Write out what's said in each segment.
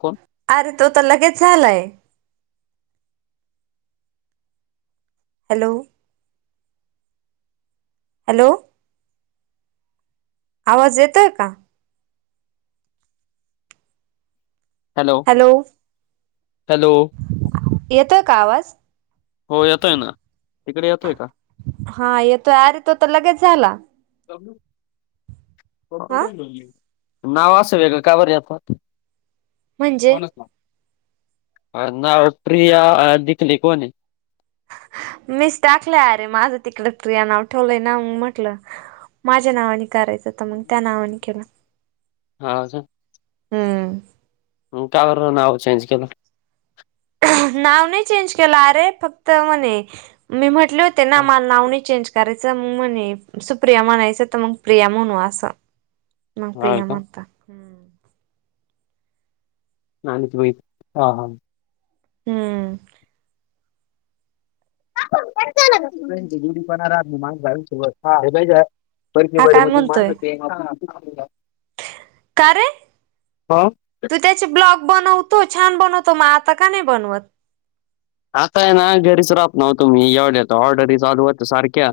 कोण अरे तो तर लगेच झालाय. हॅलो हॅलो आवाज येतोय का हॅलो हॅलो येतोय का आवाज हो येतोय ना तिकडे येतोय का हा येतोय आर तो तर लगेच झाला. दगडु हा नाव असं वेगं काय बर आता म्हणजे कोणाचा नावात प्रिया डीकले कोण आहे. मीच टाकल्या अरे माझं तिकड प्रिया नाव ठेवलंय ना म्हटलं माझ्या नावाने करायचं तर मग त्या नावाने केलं हा झ हम्म हम्म का बर नाव चेंज केलं. नाव नाही चेंज केलं अरे फक्त म्हणे मी म्हटले होते ना मला नाव नाही चेंज करायच मग म्हणे सुप्रिया म्हणायचं तर मग प्रिया म्हणू असं मला हा प्रिया का म्हणता. नान झोळी ह हा. हम्म जडी पण म माग सत हा हे. हा काय म्हणतोय [unintelligible] का रे तू त्याचे ब्लॉग बनवतो छान बनवतो. मग आता का नाही बनवत? आताय ना घरीच राहत न्हवतो मी येवढ्या तर ऑर्डरी चालू होत्या सारख्या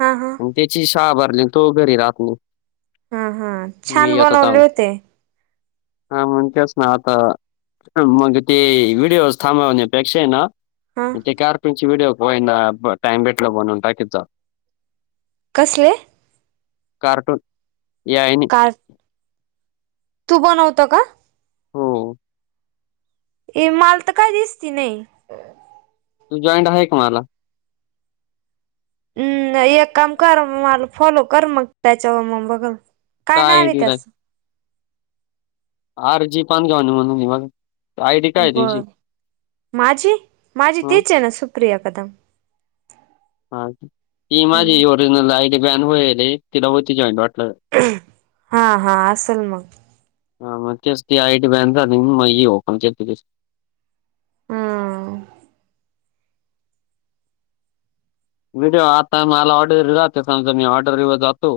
हा हा आणि त्याची शाळा भरली तो घरी राहात नाही. हा हा मी छान यतो बनवले थांब होते हा म्हणतेच ना आता मग ते व्हिडीओज थांबवण्यापेक्षा ना. हा ते कार पिन ची व्हिडिओ टाईम भेटला म्हणून टाकीत जा. कसले? कार्टूून ए आई नी. कार तू बनवतो का? हो ए माल तर काही दिसती नाही. तू जॉईंट आहे का मला? हम्म एक काम कर मग मला फॉलो कर मग त्याच्यावर मग बघल. काय नाव आहे त्याचं? आर जी पान घावणे म्हणून आहे बघा. आयडी काय आहे बर तुझी माझी माझी ह तीच आहे ना सुप्रिया कदम. हा ती माझी हम्म ओरिजनल आय डी बॅन होईल हे तिला होती जॉईंड वाटतं. हा हा आसल मग. हा तीच ती आयडी बॅन झाली म्हणून ही ओपन केली दुसरी. हम्म व्हिडिओ आता मला ऑर्डरी राहता समजा मी ऑर्डरीवर जातो.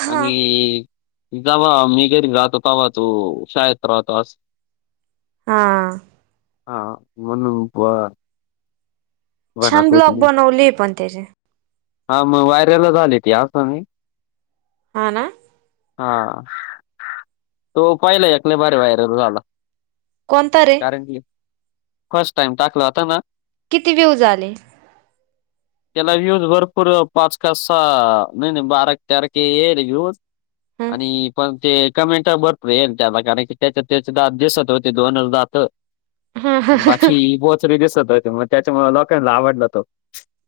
हा आणि जवा मी घरी जातो तेव्हा तो शाळेत राहतोस असं हा हा म्हणून ब बन. छान ब्लॉग बनवले पण त्याचे. हा मग वायरला झाली ती आसा मी. हा ना हा तो पहिला एक लई भारी व्हायरल झाला. कोणता रे? कारण की फर्स्ट टाइम टाकल आता ना. किती व्ह्यूज झाले? त्याला व्ह्यूज भरपूर पाच का सहा नाही नाही बारा तेरा के येईल व्ह्यूज. ह आणि पण ते. कमेंट भरपूर येयला थ्या कारण की त्याच्यात त्याचे दात दिसत होते दोनचं दात. हा हा हा. बाकी बोचरे दिसत होते मग त्याच्यामुळ लोकांना आवडला तो.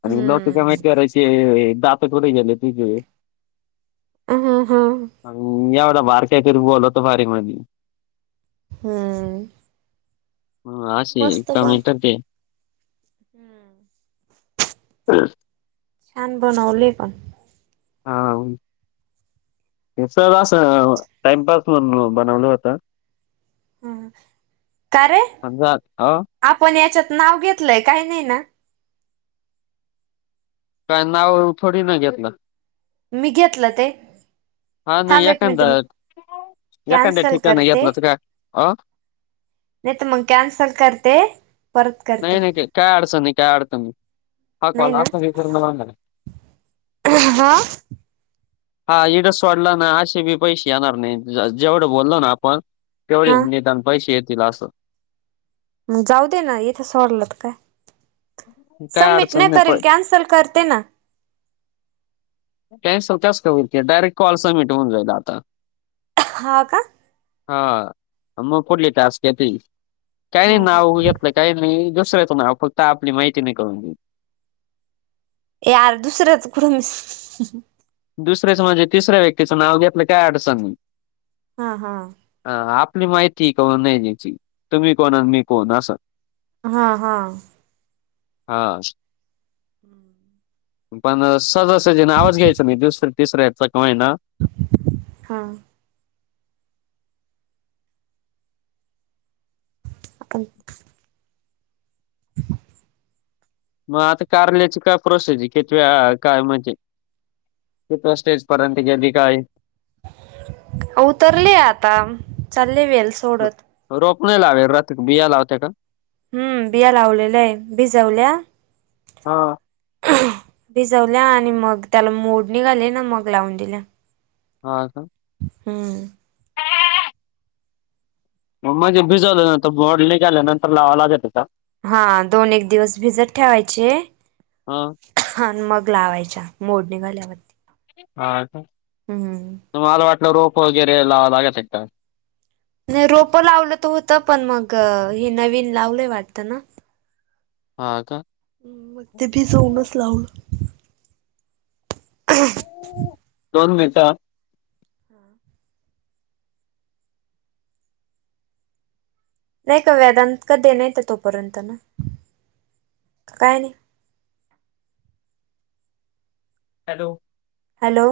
आणि लोक हम्म. कमेंट करायचे दात कुठं गेले तुझे. हा हा. आणि एवढा बारका आहे तरी बोलतो भारी म्हणे. हम्म आ असे कमेन्ट होते. हम्म ह छान बनवली पण. हा हे सर असं टाइमपास म्हणून बनवलं होतं ह का रे समजा अ आपण याच्यात नाव घेतलंय काही नाही ना काय नाव थोडी न घेतलं मी घेतलं ते हा नाही थांब एक एखांदा मिनिट मी एखांद्या कॅन्सल ठिकाणी नाही येत करते ना तु का अ नाही तर मग कॅन्सल करते परत करते नाही नाही काय अडचण नाही काय अडचण नाही हा नाही कॉल ना असा पण पूर्ण होणार आहे. हा. हा इडस वाढला ना असे बी पैसे येणार नाहीत जेवढं बोललो ना आपण तेवढे हा निदान पैसे येतील असं मग जाऊ दे ना इथे सोडल तर काय काय सबमिट अडचण नाही करल पण कॅन्सल कर ते ना कॅन्सल कसं काय होईल ते डायरेक्ट कॉल सबमिट होऊन जाईल आता हा का हा म पुुढली टास्क येतील काय नाही ह ह नाव एक काही नाही दुसर्याचं नाव फक्त आपली माहिती नाही करून ए यार दुसरंच कु म दुसर्याचं म्हणजे तिसऱ्या व्यक्तींचं नाव घेतलं काय अडचण नाही हा हा हा आपली माहिती करून नाही द्यायची तुम्ही कोण आणि मी कोण असं हा हा हा [unintelligible] पण सहजासहजी नावच घ्यायचा नाही दुसऱ्या तिसऱ्याचा का होईना हा आपण [unintelligible] मग आता कारल्याची काय प्रोसेज आहे किती वेळा काय म्हणजे कितव्या स्टेजपर्यंत गेली काय आहे उतरले आता चालले वेल्स रोप नाही लावत रथ बिया लावते का हम्म बिया लावलेलंय भिजवल्या हा भिजवल्या आणि मग त्याला मोड निघाले ना मग लावून दिल्या हा का हम्म म्हणजे भिजवलं नंतर मोड निघाल्या नंतर लावावं लागते का हा दोन एक दिवस भिजत ठेवायचे हा ह मग लावायच्या मोड निघाल्यावर हा का हम् मला वाटलं रोप वगैरे लावावं लागते का नाही रोपं लावलं तर होतं पण मग हे नवीन लावलंय वाटतं ना हा का मग ते भिजवुनच लावलं दोन मिनट हा.. नाही का वेदांत कधी नाही, तर तोपर्यंत ना काय नाही. हॅलो हॅलो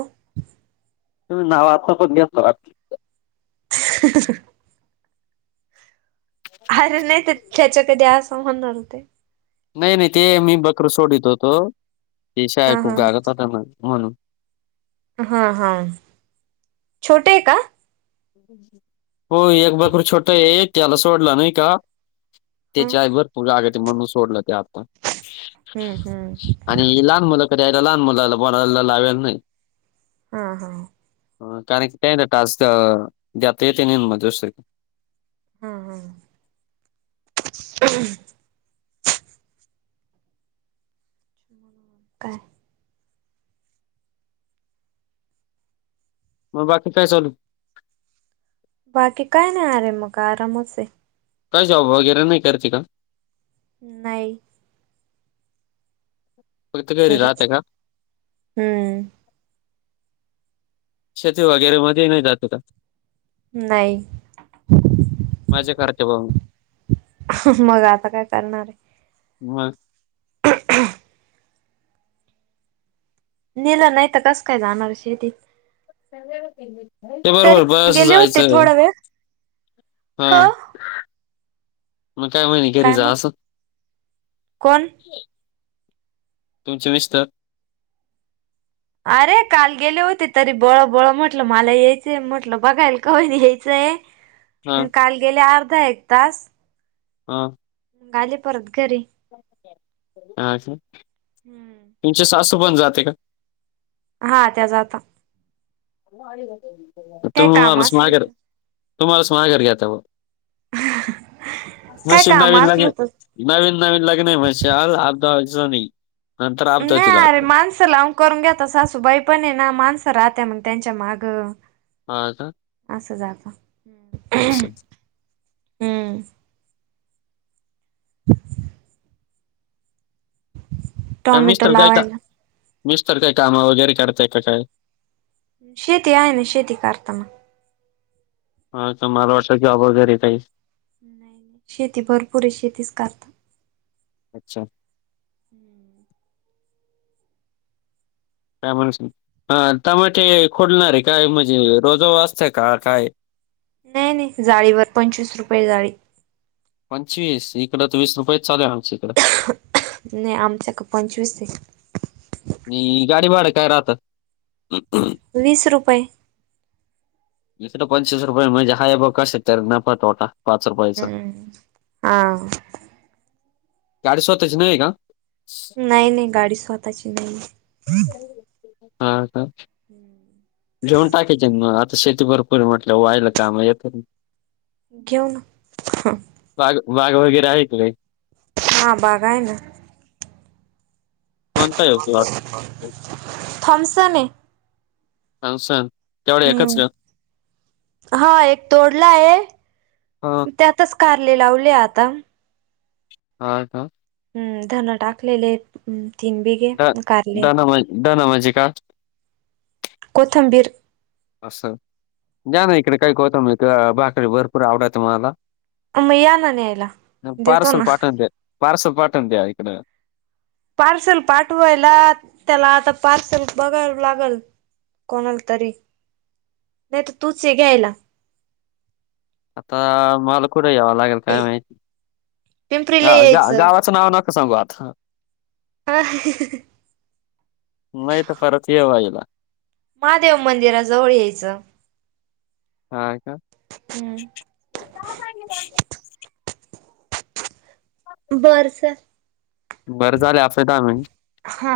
तुह नाव आता पण घेता वाटतं. [unintelligible] अरे नाही ते त्याच्या कधी असं म्हणणार होते. नाही नाही ते मी बकरं सोडीत होतो, ते शेळ्या हा हा खूप गारत होत्या म्हणून. हा हा छोटे आहे का? होय एक बकरू छोटा आहे, त्याला सोडला नाही का. ह त्याची आय भरपूर रागात आहे, म्हणून सोडलं ते आता. हं... हूं... आणि ही लहान मुलं कधी यायला लहान मुलाला बोलायला लावेयला नाही. हा हा. अ कारण की काय आहे ना टास्क जात येते नाही म दुसरी हा हा. [unintelligible] काय मग बाकी काय चालु? बाकी काय नाही आरे मग आरामच आहे. काय जॉब वगैरे नाही करती का? नाही. फक्त घरी राहता घरीच का? हम्म शेती वगैरे मध्ये नाही जातं का? नाही. मजा करते बा मग. [unintelligible] मग आता काय करणार आहे. मग [unintelligible] नेलं नाही तर कसं काय जाणार शेतीत. [unintelligible] ते बरोबर तरी बस गेले होते जायचं. थोडा वेळ हा. हो मग काय म्हणे घरी रहा आसच.? कोण तुमचे मिस्टर अरे काल गेले होते, तरी बळ-बळ म्हटलं मला यायचंय म्हटलं बघायला का होईना यायचंय. हा मग काल गेले अर्धा एक तास. हा. मग आले परत घरी. अच्छ.. हम्म तुमची सासू पण जाते का? हा त्या जाता. काय तुम्ही काम मलाच असल माघर, तर तुम्हालांच माघर घेता बो. काय नशीब [unintelligible] काम असल तर नवीन नवीन लग्न आहे म्हनशाल [unintelligible] जुनी नाय अरे माण सं लावून करून घेता सासुबाई पण ये ना माणसं राहत्या म त्यांच्या मागं. हा का असं जाता. असं हम्म [inaudible] का टॉमॅटो मिस्तर काय का, लावायला मिस्तर काय काम वगैरे करताय का काय? शेती आहे ना, शेती करता मग. हा का, मला वाटलं जॉब वगैरे काही शेती भरपूर आहे. शेतीच करता. अच्छा! हम्म. [inaudible] त्यामूळे, टमाटे खुडणार आहे काय? म्हणजे रोजा वा असतंय का काय? नाही- नाही जाळीवर, पंचवीस रुपये जाळी. पंचवीस, इकडं तर वीस रुपयेच चालुयं आमचे इकडं. नाही आमच्याक पंचवीस. गाडी भाड काय राहत? वीस रुपये. इकडं पंचवीस रुपये, म्हणजे हाय बा कशातरी नफा- तोटा. पाच रुपयाचा. हम्म हा गाडी स्वतःची नाही का? नाही नाही गाडी स्वतःची नाही आहे. हा का. घेऊन टाक की म आता शेती भर म्हटलं वाहायला काम येतात ना. घेऊ ना. ह वाघ, वाघ वगैरे आहे का काही? हा बाघा आहे ना. कोणता आहे प्लॉट थमसने आहे. हां सां [unintelligible] हम्म, हा एक तोडला आहे हा त्यात च कारले लावले आता. हा का? हम्म, धन टाकलेले, तीन बिघे कारले धन म्हणजे का कोथंबीर. असं, दया ना इकडे काही कोथिंबीर बाकरी भरपूर आवडायत मला. तुम्ही या ना न्यायला, देतो पार्सल ना. पाठवून द्या पार्सल पाठवून द्या इकडे. पार्सल पाठवायला त्याला आता पार्सल बघाव लागल. कोणाला तरी, नाही तर तूच हे घ्यायला. आता मला कुठे यावं लागेल. काय माहिती, पिंपरीला ग यायचं -गावाचं नाव नका सांगू आता. हा. नाही तर परत ये व्हाहिला महादेव मंदिराजवळ यायचं. हा का? हम्म बरसात [unintelligible] बरं झाले आपले दहा मिनिट. हा.